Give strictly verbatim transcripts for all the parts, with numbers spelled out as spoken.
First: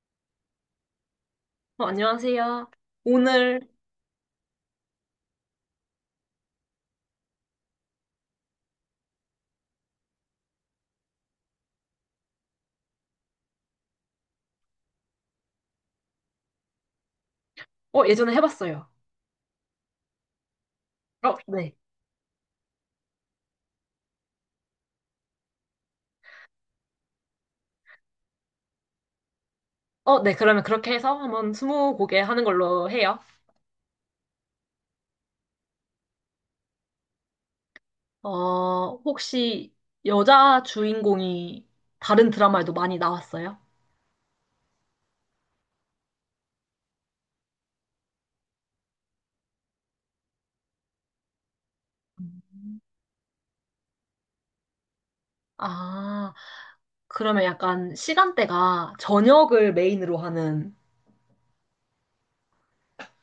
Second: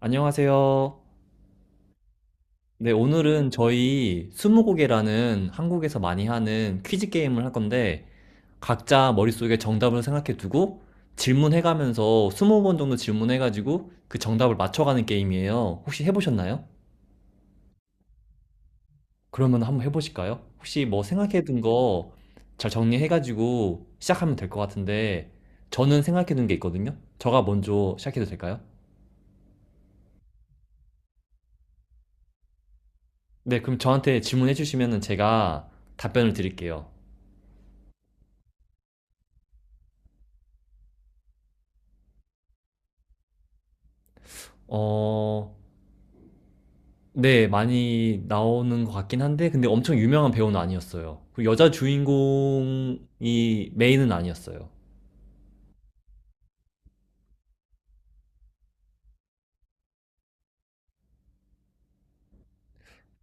안녕하세요. 어, 안녕하세요. 네, 오늘은 오늘, 저희 스무고개라는 한국에서 많이 하는 퀴즈 게임을 할 건데, 각자 머릿속에 정답을 생각해 두고 질문해가면서 이십 번 정도 질문해가지고 그 정답을 맞춰가는 게임이에요. 혹시 해보셨나요? 어, 예전에 해봤어요. 그러면 한번 해보실까요? 혹시 뭐 어, 생각해 둔 네. 거 잘 정리해가지고 시작하면 될 것 같은데, 저는 생각해 둔 게 있거든요. 저가 먼저 시작해도 될까요? 어, 네. 그러면 그렇게 해서 한번 스무 곡에 하는 걸로 해요. 네, 그럼 저한테 질문해 주시면 제가 답변을 드릴게요. 어, 혹시 여자 주인공이 다른 드라마에도 많이 나왔어요? 어, 네, 많이 나오는 것 같긴 한데, 근데 엄청 유명한 배우는 아니었어요. 그리고 여자 주인공이 메인은 아니었어요. 아, 그러면 약간 시간대가 저녁을 메인으로 하는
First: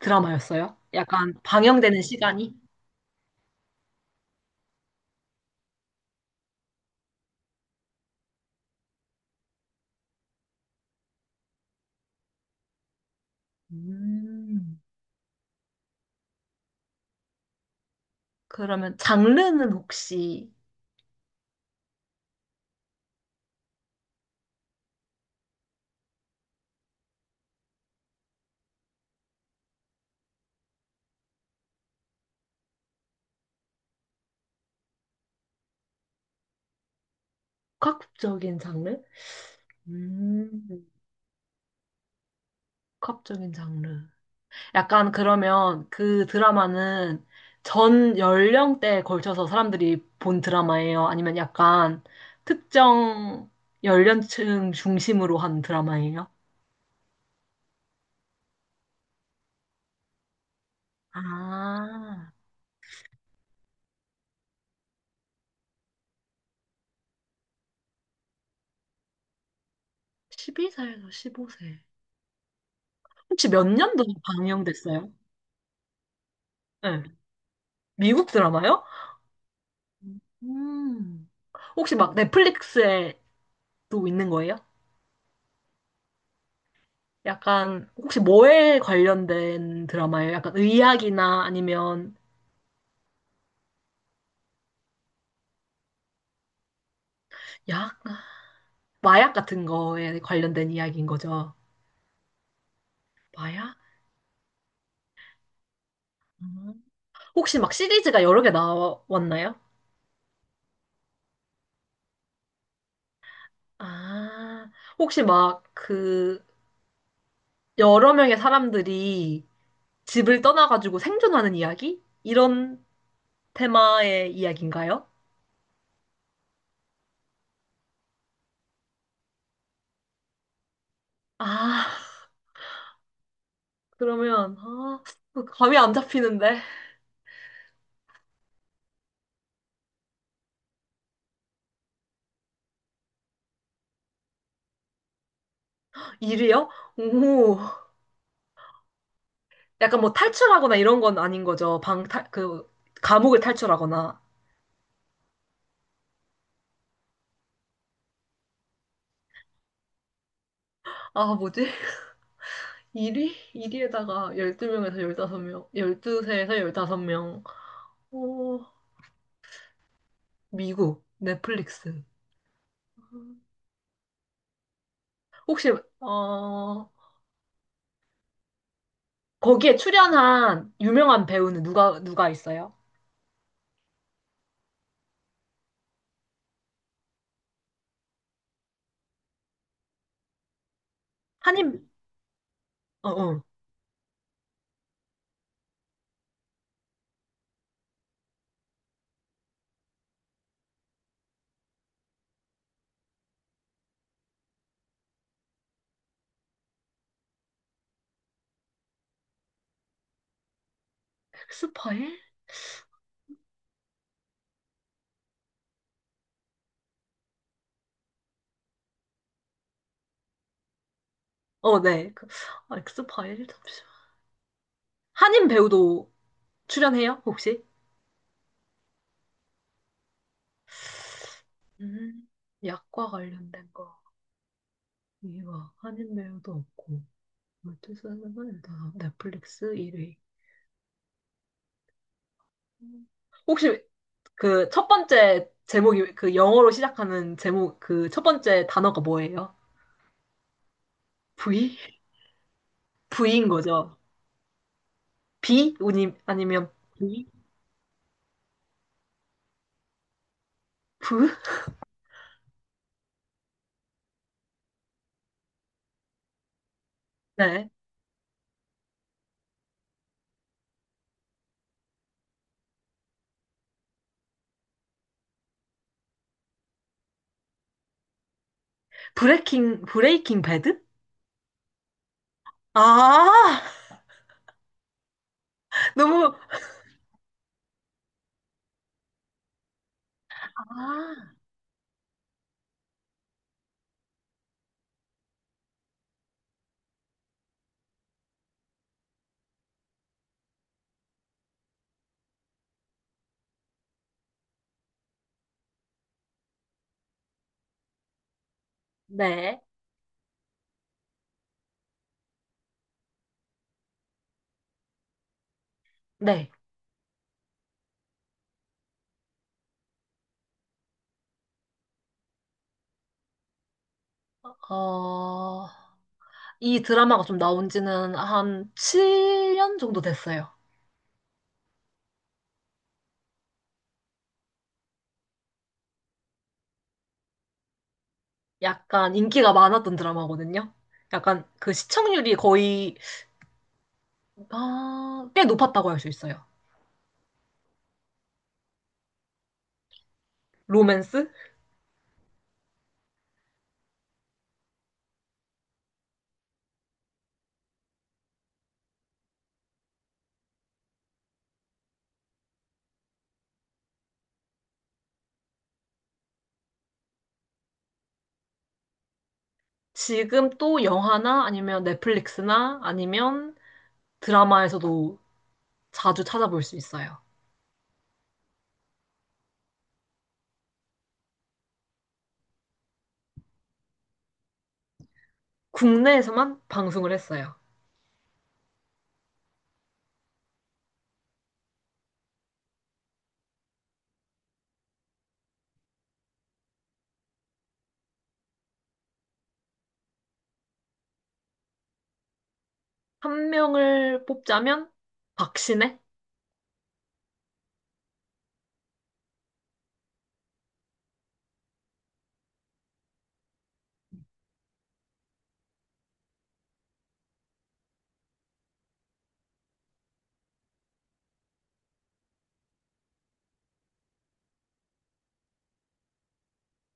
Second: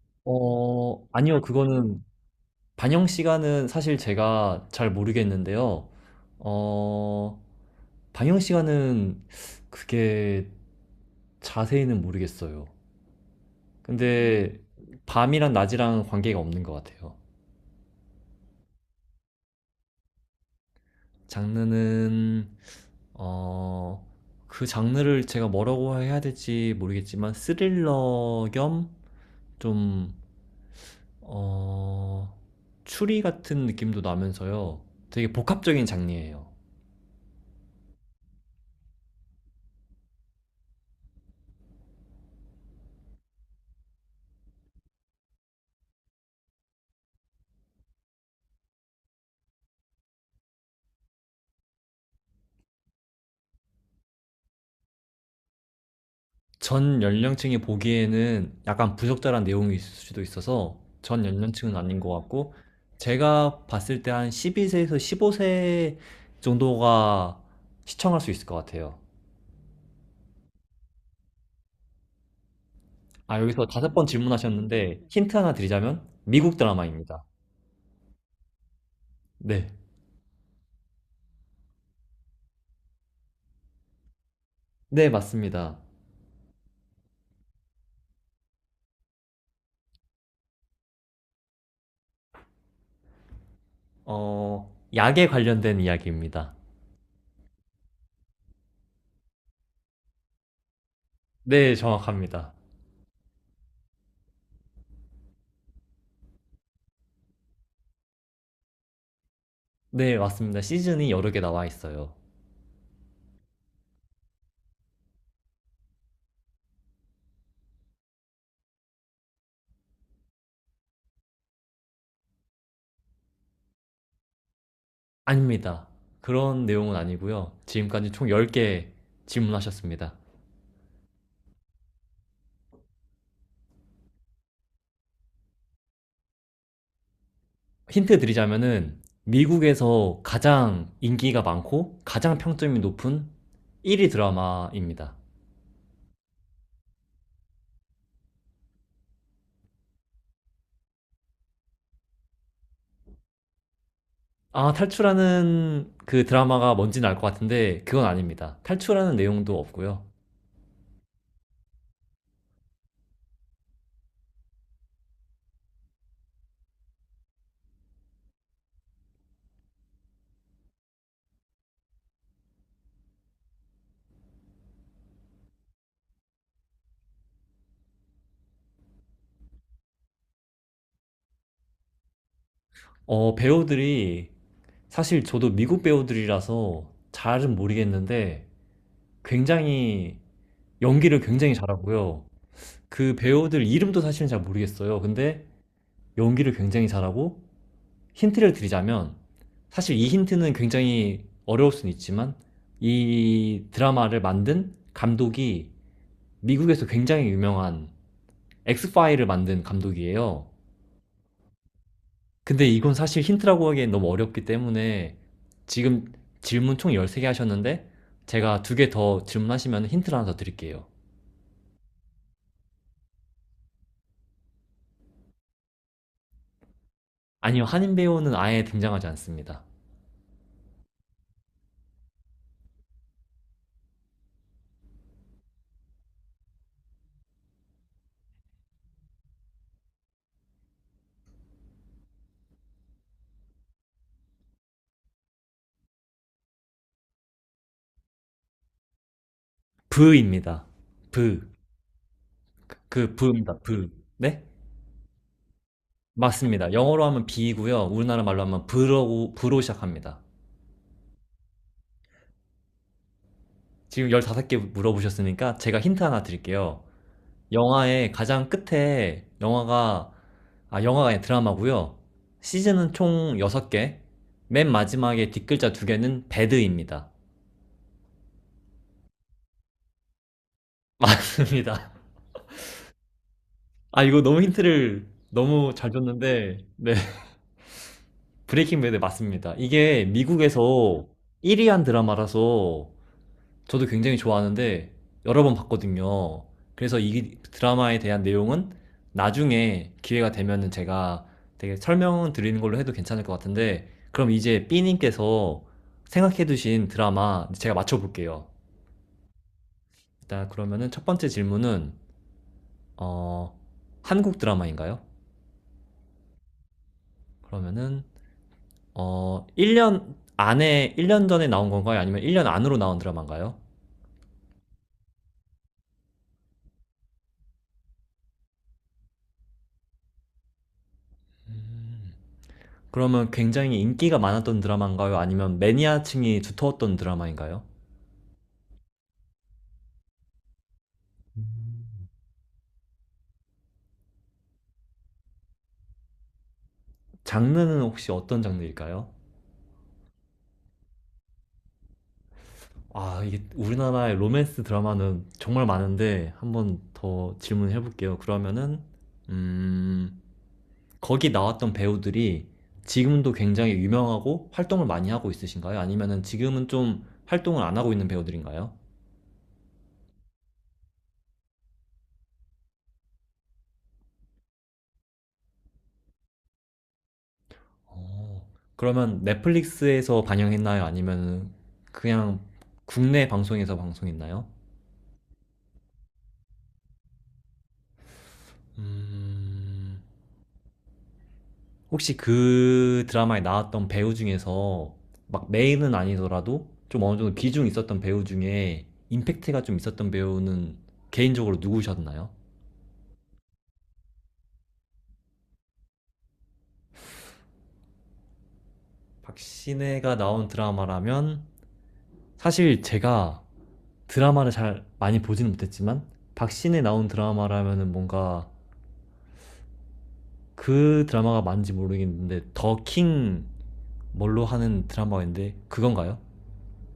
드라마였어요? 어, 약간 아니요, 그거는 방영되는 시간이? 반영 시간은 사실 제가 잘 모르겠는데요. 어, 반영 시간은 그게 자세히는 모르겠어요. 근데 음, 밤이랑 낮이랑 관계가 없는 것 같아요. 그러면 장르는 혹시 장르는 어, 그 장르를 제가 뭐라고 해야 될지 모르겠지만 스릴러 겸 좀, 어, 추리 같은 느낌도 나면서요. 되게 복합적인 장르예요. 복합적인 장르? 음, 복합적인 장르. 약간 그러면 그 드라마는 전 연령대에 걸쳐서 사람들이 본 드라마예요? 아니면 약간 특정 연령층 중심으로 한 드라마예요? 전 연령층이 보기에는 약간 부적절한 내용이 있을 수도 있어서 전 연령층은 아닌 것 아, 같고, 제가 봤을 때 한 십이 세에서 십오 세 정도가 시청할 수 있을 것 같아요. 열두 살에서 십오 세. 아, 혹시 여기서 몇 다섯 년도 번 질문하셨는데, 방영됐어요? 힌트 하나 드리자면, 미국 네. 드라마입니다. 미국 드라마요? 네. 음. 혹시 막 넷플릭스에도 있는 거예요? 네, 맞습니다. 약간 혹시 뭐에 관련된 드라마예요? 약간 의학이나 아니면 어, 약에 관련된 이야기입니다. 약? 마약 같은 거에 관련된 이야기인 거죠. 네, 정확합니다. 마약? 음. 혹시 막 시리즈가 여러 개 나왔나요? 네, 맞습니다. 시즌이 여러 개 나와 있어요. 아, 혹시 막 그 여러 명의 사람들이 집을 떠나가지고 생존하는 이야기? 이런 테마의 이야기인가요? 아닙니다. 그런 내용은 아니고요. 지금까지 총 열 개 질문하셨습니다. 아, 그러면, 아, 그 감이 안 잡히는데. 힌트 드리자면은, 미국에서 가장 인기가 많고, 가장 평점이 높은 일 위 드라마입니다. 일위요. 오, 약간 뭐 탈출하거나 이런 건 아닌 거죠. 방, 탈, 그, 감옥을 탈출하거나. 아, 탈출하는 그 드라마가 뭔지는 알 것 같은데, 그건 아닙니다. 탈출하는 내용도 없고요. 아, 뭐지? 일 위? 일 위에다가 십이 명에서 십오 명, 십이 세에서 십오 명. 어, 미국, 넷플릭스. 혹시, 어, 거기에 출연한 유명한 배우는 누가, 누가 있어요? 어, 배우들이, 사실 저도 미국 배우들이라서 잘은 모르겠는데, 굉장히, 연기를 굉장히 한인, 잘하고요. 어, 그 어. 배우들 이름도 사실은 잘 모르겠어요. 근데 연기를 굉장히 잘하고, 힌트를 드리자면, 사실 이 힌트는 굉장히 어려울 수는 있지만, 이 드라마를 만든 감독이 미국에서 굉장히 유명한 엑스파일을 만든 감독이에요. 엑스파일? 근데 이건 사실 힌트라고 하기엔 너무 어렵기 때문에 지금 질문 총 열세 개 하셨는데 제가 두 개 더 질문하시면 힌트를 하나 더 드릴게요. 어, 네. 그, 아, 엑스파일? 잠시만. 한인 배우도 출연해요, 혹시? 아니요, 한인 배우는 아예 등장하지 않습니다. 음, 약과 관련된 거. 이거, 한인 배우도 없고. 십이 세에서 다 넷플릭스 일 위. 혹시 그 첫 번째 제목이 그 영어로 시작하는 제목 그 첫 번째 단어가 뭐예요? 브입니다. 브. V? 그 V인 브입니다. 브. 거죠. 네? B? 우니- 아니면 맞습니다. 영어로 하면 V? 비이고요. 우리나라 말로 하면 브로, 브로 시작합니다. V? 지금 열다섯 개 물어보셨으니까 제가 힌트 하나 드릴게요. 네. 영화의 가장 끝에 영화가, 아, 영화가 아니라 드라마고요. 시즌은 총 여섯 개. 맨 마지막에 뒷글자 두 개는 배드입니다. 브레이킹 브레이킹 배드? 맞습니다. 아. 아, 이거 너무 힌트를 너무 잘 너무. 줬는데, 네. 브레이킹 배드 맞습니다. 이게 미국에서 아, 일 위 한 드라마라서 저도 굉장히 좋아하는데 여러 번 봤거든요. 그래서 이 드라마에 대한 내용은 나중에 기회가 되면은 제가 되게 설명을 드리는 걸로 해도 괜찮을 것 같은데, 그럼 이제 B님께서 생각해 두신 드라마 제가 맞춰볼게요. 네. 일단 그러면은 첫 번째 질문은 어, 한국 드라마인가요? 네. 그러면은 어, 일 년 안에 일 년 전에 나온 건가요? 아니면 일 년 안으로 나온 드라마인가요? 어, 이 드라마가 좀 나온 지는 한 칠 년 정도 됐어요. 그러면 굉장히 인기가 많았던 드라마인가요? 아니면 매니아층이 두터웠던 드라마인가요? 약간 인기가 많았던 드라마거든요. 약간 그 시청률이 거의 아, 꽤 높았다고 할 수 있어요. 장르는 혹시 어떤 장르일까요? 로맨스? 아, 이게 우리나라의 로맨스 드라마는 정말 많은데 한번 더 질문해 볼게요. 그러면은 음, 거기 나왔던 배우들이 지금도 굉장히 유명하고 활동을 많이 하고 있으신가요? 아니면은 지금은 좀 활동을 안 하고 있는 배우들인가요? 지금 또 영화나 아니면 넷플릭스나 아니면 드라마에서도 자주 찾아볼 수 있어요. 어, 그러면 넷플릭스에서 방영했나요? 아니면 그냥 국내 방송에서 방송했나요? 국내에서만 방송을 했어요. 음, 혹시 그 드라마에 나왔던 배우 중에서 막 메인은 아니더라도 좀 어느 정도 비중 있었던 배우 중에 임팩트가 좀 있었던 배우는 개인적으로 누구셨나요? 한 명을 뽑자면 박신혜? 박신혜가 나온 드라마라면 사실 제가 드라마를 잘 많이 보지는 못했지만 박신혜 나온 드라마라면은 뭔가 그 드라마가 맞는지 모르겠는데, 더킹 뭘로 하는 드라마인데 그건가요?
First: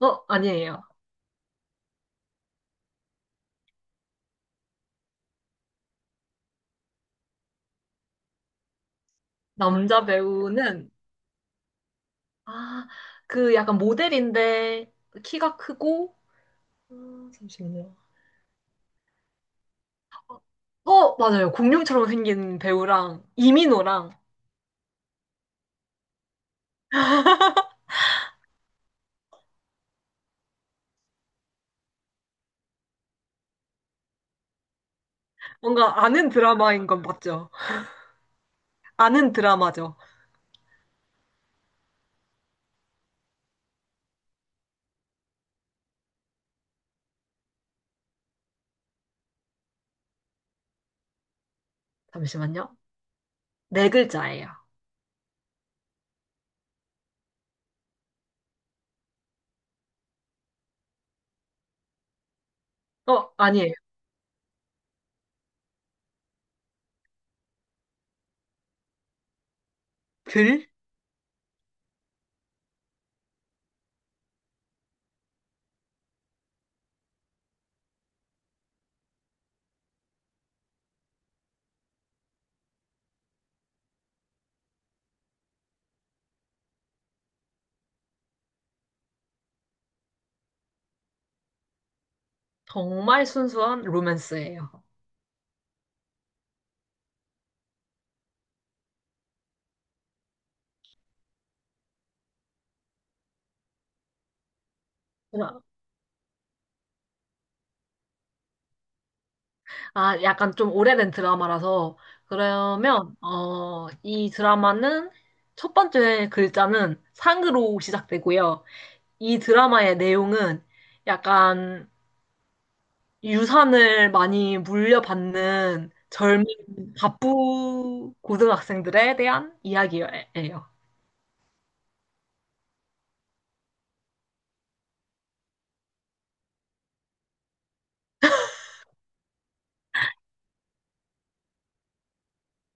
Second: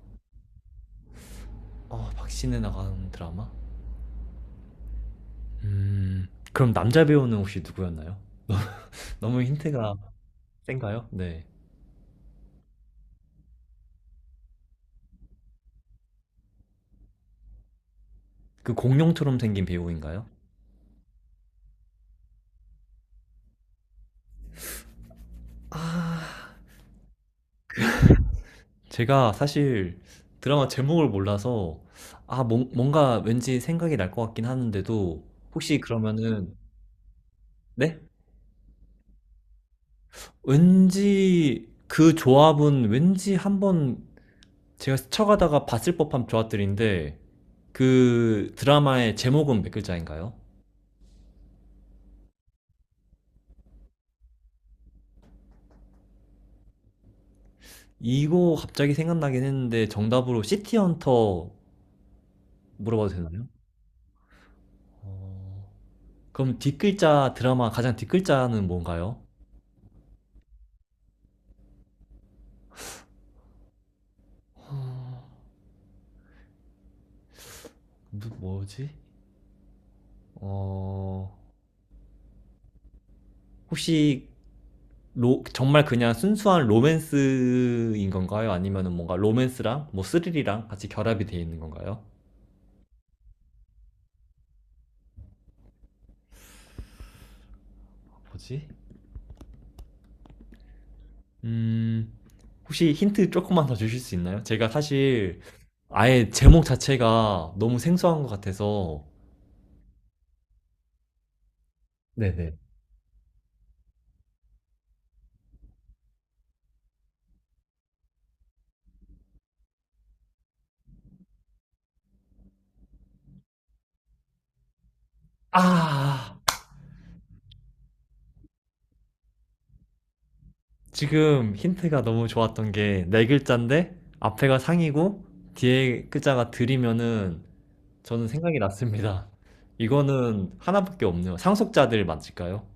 어, 아니에요. 어, 박신혜 나는 드라마? 음, 그럼 남자 배우는 혹시 누구였나요? 너무 힌트가 남자 배우는 센가요? 네. 아, 그 약간 모델인데 키가 크고 음, 잠시만요. 그 공룡처럼 생긴 배우인가요? 어, 맞아요. 공룡처럼 생긴 배우랑 이민호랑 아, 제가 사실 드라마 제목을 몰라서, 아, 뭔- 뭔가 왠지 생각이 날 것 같긴 하는데도, 혹시 뭔가 아는 그러면은, 드라마인 건 맞죠? 네? 아는 드라마죠. 왠지 그 조합은 왠지 한번 제가 스쳐가다가 봤을 법한 조합들인데, 그 드라마의 제목은 몇 글자인가요? 잠시만요. 네 글자예요. 이거 갑자기 생각나긴 했는데 정답으로 시티헌터 물어봐도 어, 되나요? 아니에요. 어, 그럼 뒷글자 드라마 가장 뒷글자는 뭔가요? 글? 어, 뭐, 뭐지? 어, 혹시 로, 정말 그냥 순수한 로맨스인 건가요? 아니면 뭔가 로맨스랑 뭐 스릴이랑 같이 결합이 되어 있는 건가요? 정말 순수한 로맨스예요. 뭐지? 음, 혹시 힌트 조금만 더 주실 수 있나요? 제가 사실 그럼, 아예 제목 자체가 너무 생소한 것 같아서 아, 약간 좀 오래된 드라마라서 네네. 그러면 어, 이 드라마는 첫 번째 글자는 상으로 시작되고요. 이 드라마의 내용은 약간 유산을 많이 물려받는 아, 젊은 바쁘 고등학생들에 대한 이야기예요. 지금 힌트가 너무 좋았던 게 네 글자인데 앞에가 상이고 뒤에 글자가 들이면은 저는 생각이 났습니다. 이거는 하나밖에 없네요. 상속자들 맞을까요?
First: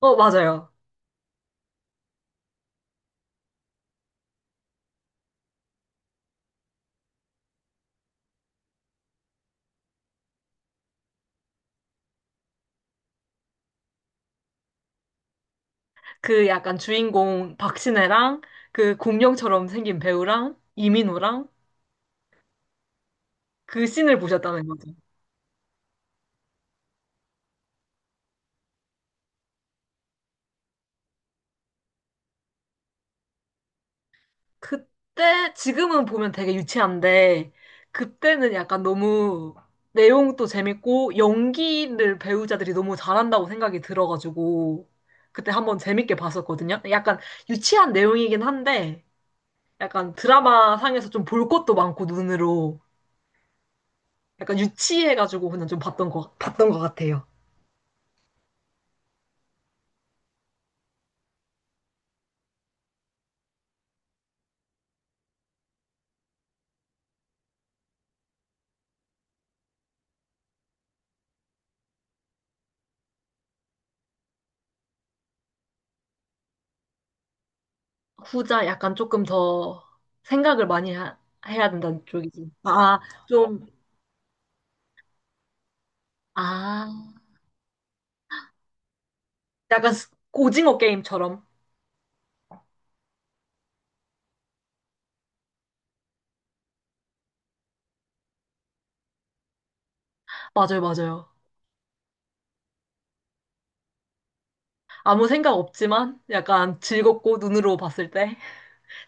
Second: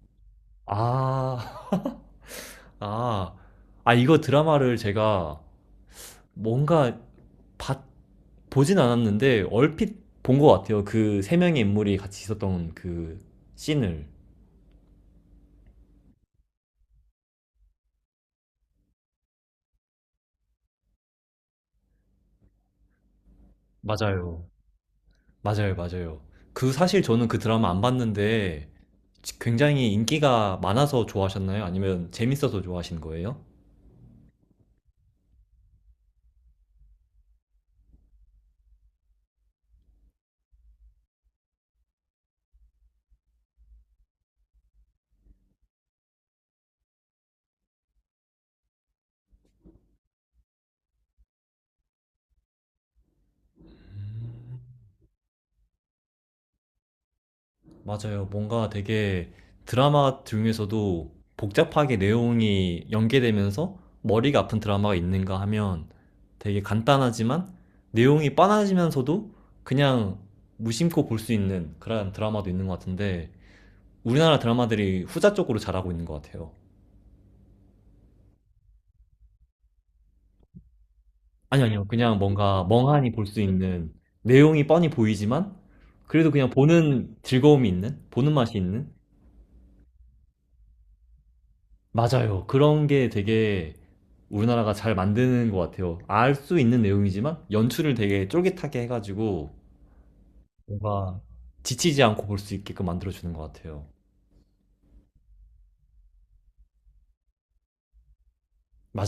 어, 맞아요. 아, 아, 아 이거 드라마를 제가 뭔가 봤, 보진 않았는데 얼핏 본 것 같아요. 그 세 명의 인물이 같이 있었던 그 씬을. 그 약간 주인공 박신혜랑 그 공룡처럼 생긴 배우랑 이민호랑 그 씬을 맞아요. 보셨다는 거죠. 맞아요, 맞아요. 그 사실 저는 그 드라마 안 봤는데 굉장히 인기가 많아서 좋아하셨나요? 아니면 재밌어서 좋아하신 거예요? 그때, 지금은 보면 되게 유치한데, 그때는 약간 너무 내용도 재밌고, 연기를 배우자들이 너무 잘한다고 생각이 들어가지고, 그때 한번 재밌게 봤었거든요. 약간 유치한 내용이긴 한데, 약간 드라마 상에서 좀 볼 것도 많고, 눈으로. 약간 유치해가지고 그냥 좀 봤던 거, 봤던 것 같아요. 맞아요. 뭔가 되게 드라마 중에서도 복잡하게 내용이 연계되면서 머리가 아픈 드라마가 있는가 하면 되게 간단하지만 내용이 뻔하지면서도 그냥 무심코 볼 수 있는 그런 드라마도 있는 것 같은데, 우리나라 드라마들이 후자 쪽으로 잘하고 있는 것 같아요. 후자 약간 조금 더 생각을 많이 하- 아니, 해야 아니요. 된다는 그냥 쪽이지. 뭔가 아, 멍하니 볼 수 좀, 있는, 내용이 뻔히 보이지만, 그래도 그냥 아. 보는 즐거움이 있는, 보는 맛이 있는? 약간 스- 오징어 게임처럼. 맞아요. 그런 게 되게 우리나라가 잘 만드는 것 같아요. 알 수 있는 내용이지만, 연출을 되게 쫄깃하게 해가지고, 맞아요, 뭔가 맞아요. 지치지 않고 볼 수 있게끔 만들어주는 것 같아요. 아무 생각 없지만 약간 즐겁고 눈으로 봤을 때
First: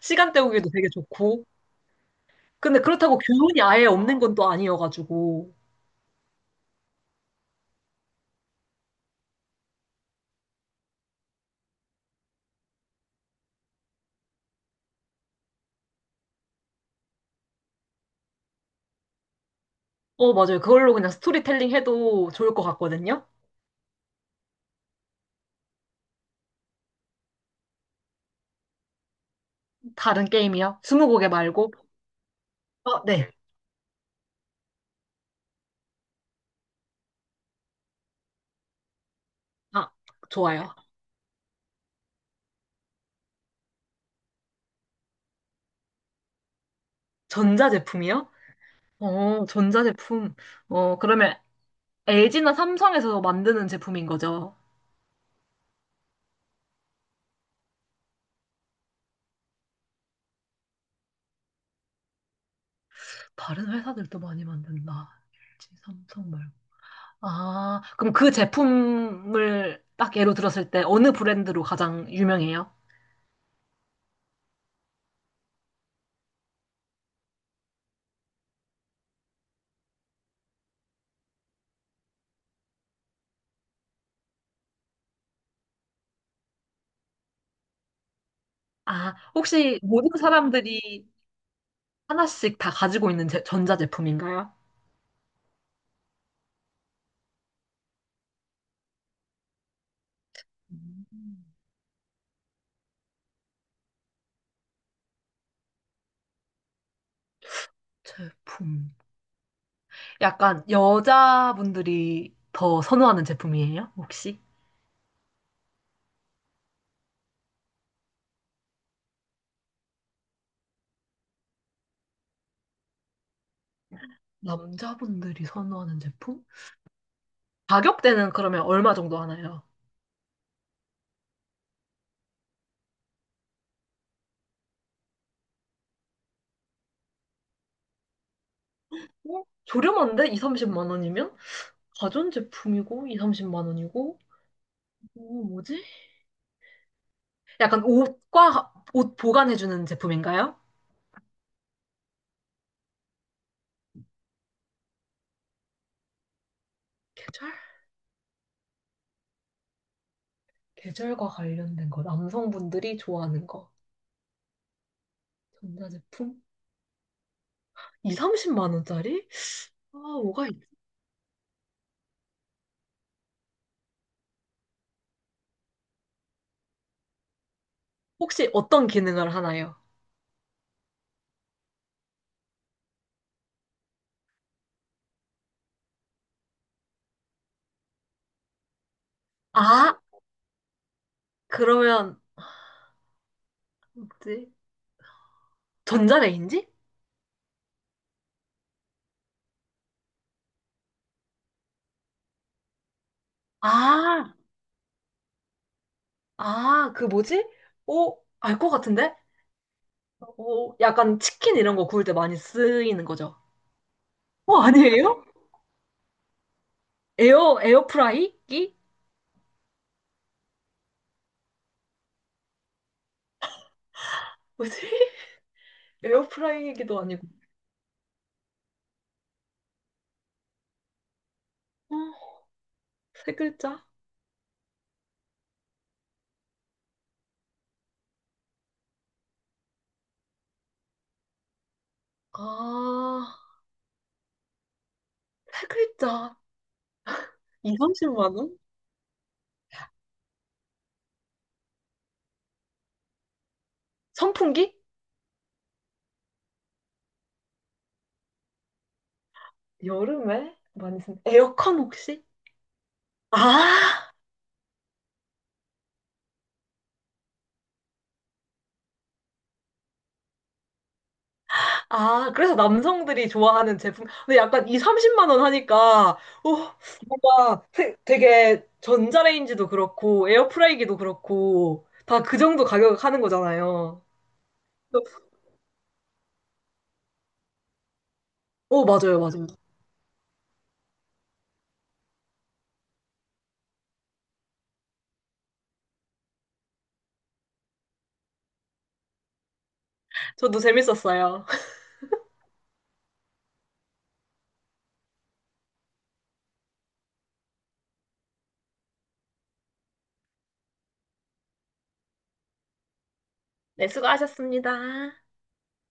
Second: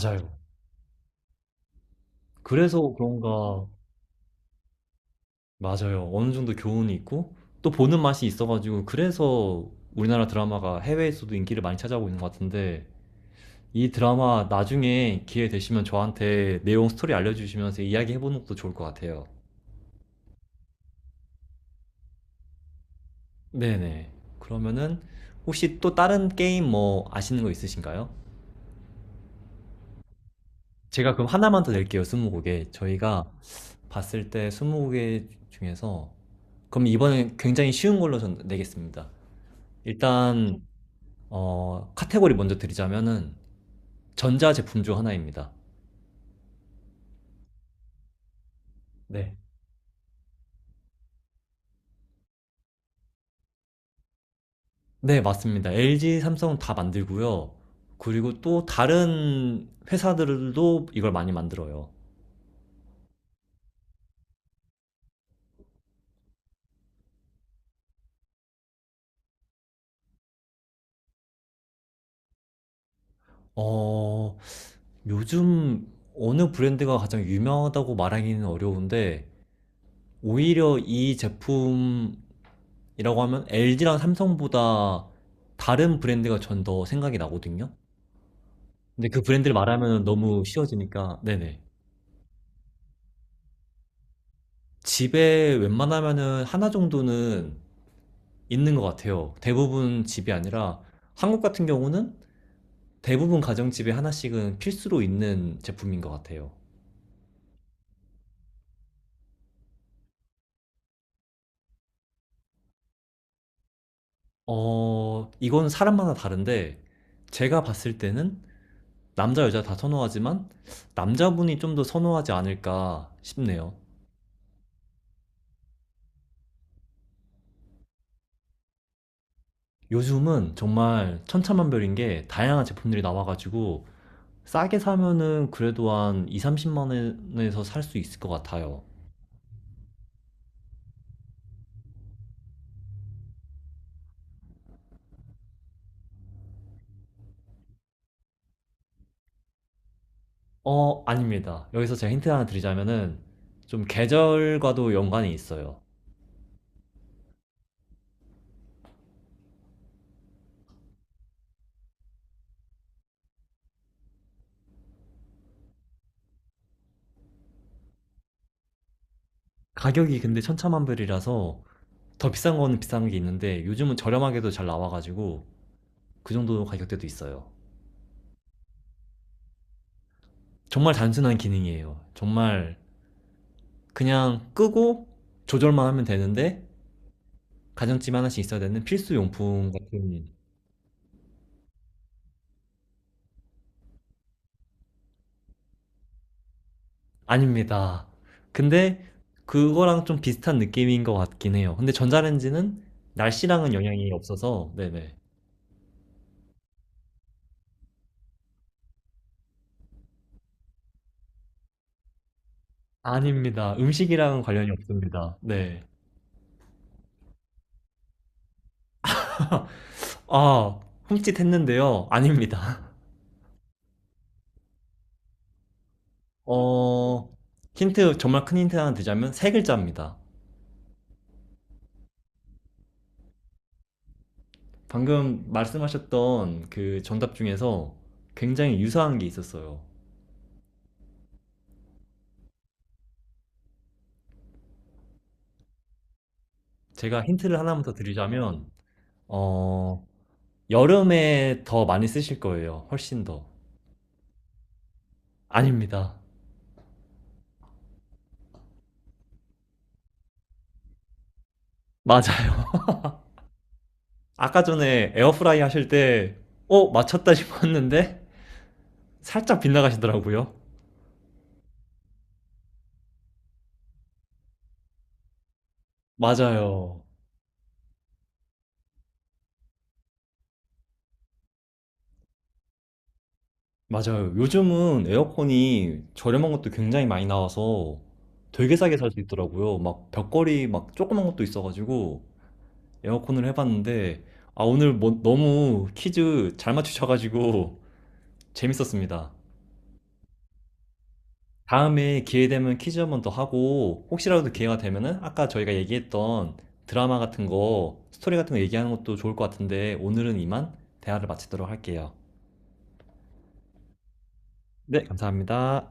시간 때우기도 되게 좋고. 그래서 근데 그렇다고 교훈이 그런가, 아예 없는 건 또 아니어가지고. 맞아요. 어느 정도 교훈이 있고, 또 보는 맛이 있어가지고, 그래서 우리나라 드라마가 해외에서도 인기를 많이 찾아오고 있는 것 같은데, 이 드라마 나중에 기회 되시면 저한테 내용 스토리 알려주시면서 이야기해보는 것도 좋을 것 같아요. 어, 맞아요. 그걸로 그냥 스토리텔링 해도 좋을 것 같거든요. 네네. 그러면은 혹시 또 다른 게임 뭐 아시는 거 있으신가요? 다른 게임이요? 제가 그럼 스무고개 하나만 더 말고? 낼게요, 스무고개. 어, 저희가 네. 봤을 때 스무고개 중에서 그럼 이번엔 굉장히 쉬운 걸로 전 내겠습니다. 아, 일단 네. 좋아요. 어, 카테고리 먼저 드리자면은 전자제품 중 하나입니다. 전자제품이요? 네. 어, 전자제품. 어, 그러면 엘지나 삼성에서 만드는 제품인 거죠? 네, 맞습니다. 엘지, 삼성 다 만들고요. 그리고 또 다른 회사들도 이걸 많이 만들어요. 다른 회사들도 많이 만든다. 엘지, 삼성 말고. 아, 그럼 그 제품을 딱 예로 들었을 때 어느 브랜드로 가장 유명해요? 어, 요즘 어느 브랜드가 가장 유명하다고 말하기는 어려운데, 오히려 이 제품이라고 하면 엘지랑 삼성보다 다른 브랜드가 전 더 생각이 나거든요. 근데 아, 그 브랜드를 혹시 말하면 모든 너무 사람들이 쉬워지니까, 네네. 하나씩 다 가지고 있는 제- 전자제품인가요? 집에 웬만하면은 하나 정도는 있는 것 같아요. 대부분 집이 아니라, 한국 음, 같은 경우는 대부분 가정집에 하나씩은 필수로 있는 제품인 것 같아요. 제품. 약간 여자분들이 더 선호하는 제품이에요, 혹시? 어, 이건 사람마다 다른데, 제가 봤을 때는 남자, 여자 다 선호하지만, 남자분이 좀 더 선호하지 않을까 싶네요. 남자분들이 선호하는 제품? 가격대는 그러면 얼마 정도 하나요? 요즘은 정말 천차만별인 게 다양한 제품들이 나와가지고, 싸게 사면은 그래도 한 이, 삼십만 원에서 살 수 있을 것 같아요. 어? 저렴한데? 이, 삼십만 원이면? 가전제품이고, 이, 삼십만 원이고, 어, 뭐지? 약간 옷과 옷 보관해주는 제품인가요? 어, 아닙니다. 여기서 제가 힌트 하나 드리자면은, 좀 계절과도 연관이 있어요. 계절? 계절과 관련된 거. 남성분들이 좋아하는 거. 전자제품? 이, 삼십만 원짜리? 아, 가격이 근데 뭐가 있... 천차만별이라서, 더 비싼 건 비싼 게 있는데 요즘은 저렴하게도 잘 나와가지고 그 정도 가격대도 있어요. 혹시 어떤 기능을 하나요? 정말 단순한 기능이에요. 정말 그냥 끄고 조절만 하면 되는데 가정집에 하나씩 있어야 되는 필수 용품 아, 같은. 그러면 뭐지? 전자레인지? 아닙니다. 근데 그거랑 좀 비슷한 느낌인 것 같긴 해요. 근데 전자레인지는 날씨랑은 영향이 아, 없어서 네네. 아, 그 뭐지? 오, 알 것 같은데? 오, 약간 치킨 이런 거 구울 때 많이 쓰이는 거죠. 아닙니다. 음식이랑 어, 관련이 아니에요? 없습니다. 네. 에어, 에어프라이기? 아, 흠칫했는데요. 아닙니다. 뭐지? 에어프라이기도 아니고. 어, 힌트, 정말 큰 힌트 하나 드자면 세 글자입니다. 어, 세 글자? 방금 말씀하셨던 그 정답 중에서 굉장히 유사한 게 있었어요. 아, 세 글자. 제가 힌트를 이, 하나만 더 삼십만 원? 드리자면, 어, 여름에 더 많이 쓰실 거예요. 훨씬 더. 선풍기? 아닙니다. 여름에 많이 쓴 에어컨 혹시? 맞아요. 아, 아까 전에 에어프라이 하실 때, 어, 맞췄다 싶었는데, 살짝 빗나가시더라고요. 아, 그래서 남성들이 좋아하는 제품. 근데 약간 이, 삼십만 원 하니까, 오, 맞아요. 뭔가 세- 되게 전자레인지도 그렇고, 에어프라이기도 그렇고, 다 그 정도 가격 하는 거잖아요. 맞아요. 요즘은 에어컨이 저렴한 것도 굉장히 많이 나와서 되게 오, 싸게 살 수 맞아요, 맞아요. 있더라고요. 막 벽걸이 막 조그만 것도 있어가지고 에어컨을 해봤는데, 아 오늘 뭐 너무 퀴즈 잘 맞추셔가지고 재밌었습니다. 저도 재밌었어요. 다음에 기회 되면 퀴즈 한 번 더 하고 혹시라도 기회가 되면은 아까 저희가 얘기했던 드라마 같은 거 스토리 같은 거 얘기하는 것도 좋을 것 같은데 오늘은 이만 대화를 마치도록 할게요. 네, 수고하셨습니다. 네, 감사합니다.